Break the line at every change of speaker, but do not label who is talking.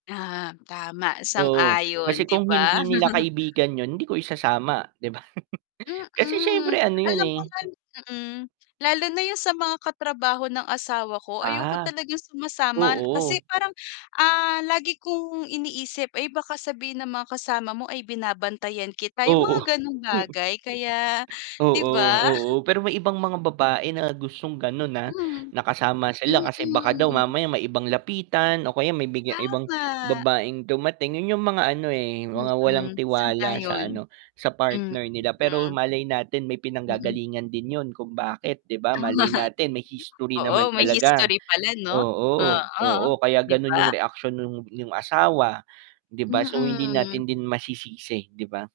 Ah, tama.
Oo,
Sang-ayon,
kasi
'di
kung
ba?
hindi nila kaibigan yun, hindi ko isasama, 'di ba? Kasi
Mm.
siyempre ano 'yun,
Alam
eh.
mo nan mm. Lalo na yung sa mga katrabaho ng asawa ko, ayoko
Ah.
talagang sumasama, kasi
Oo.
parang, ah, lagi kong iniisip, "Ay, baka sabihin ng mga kasama mo ay binabantayan kita." Yung
Oo.
mga gano'ng bagay. Kaya 'di
Oo,
ba?
oo. Pero may ibang mga babae na gustong gano'n, ah,
Mhm.
na kasama sila kasi baka daw
Mm.
mamaya may ibang lapitan o kaya may biglang ibang
Tama.
babaeng dumating. 'Yun 'yung mga ano, eh, mga walang
Mm,
tiwala sa
sang-ayon.
ano, sa
Hmm,
partner nila. Pero
mm.
malay natin may
Mm.
pinanggagalingan din 'yon, kung bakit, 'di ba?
Tama.
Malay natin may history
Oo,
naman
may
talaga.
history pala 'no.
Oo,
Oo,
oo, kaya
'di
gano'n
ba?
'yung reaksyon nung yung asawa, 'di ba? So hindi
Mm.
natin din masisisi, 'di ba?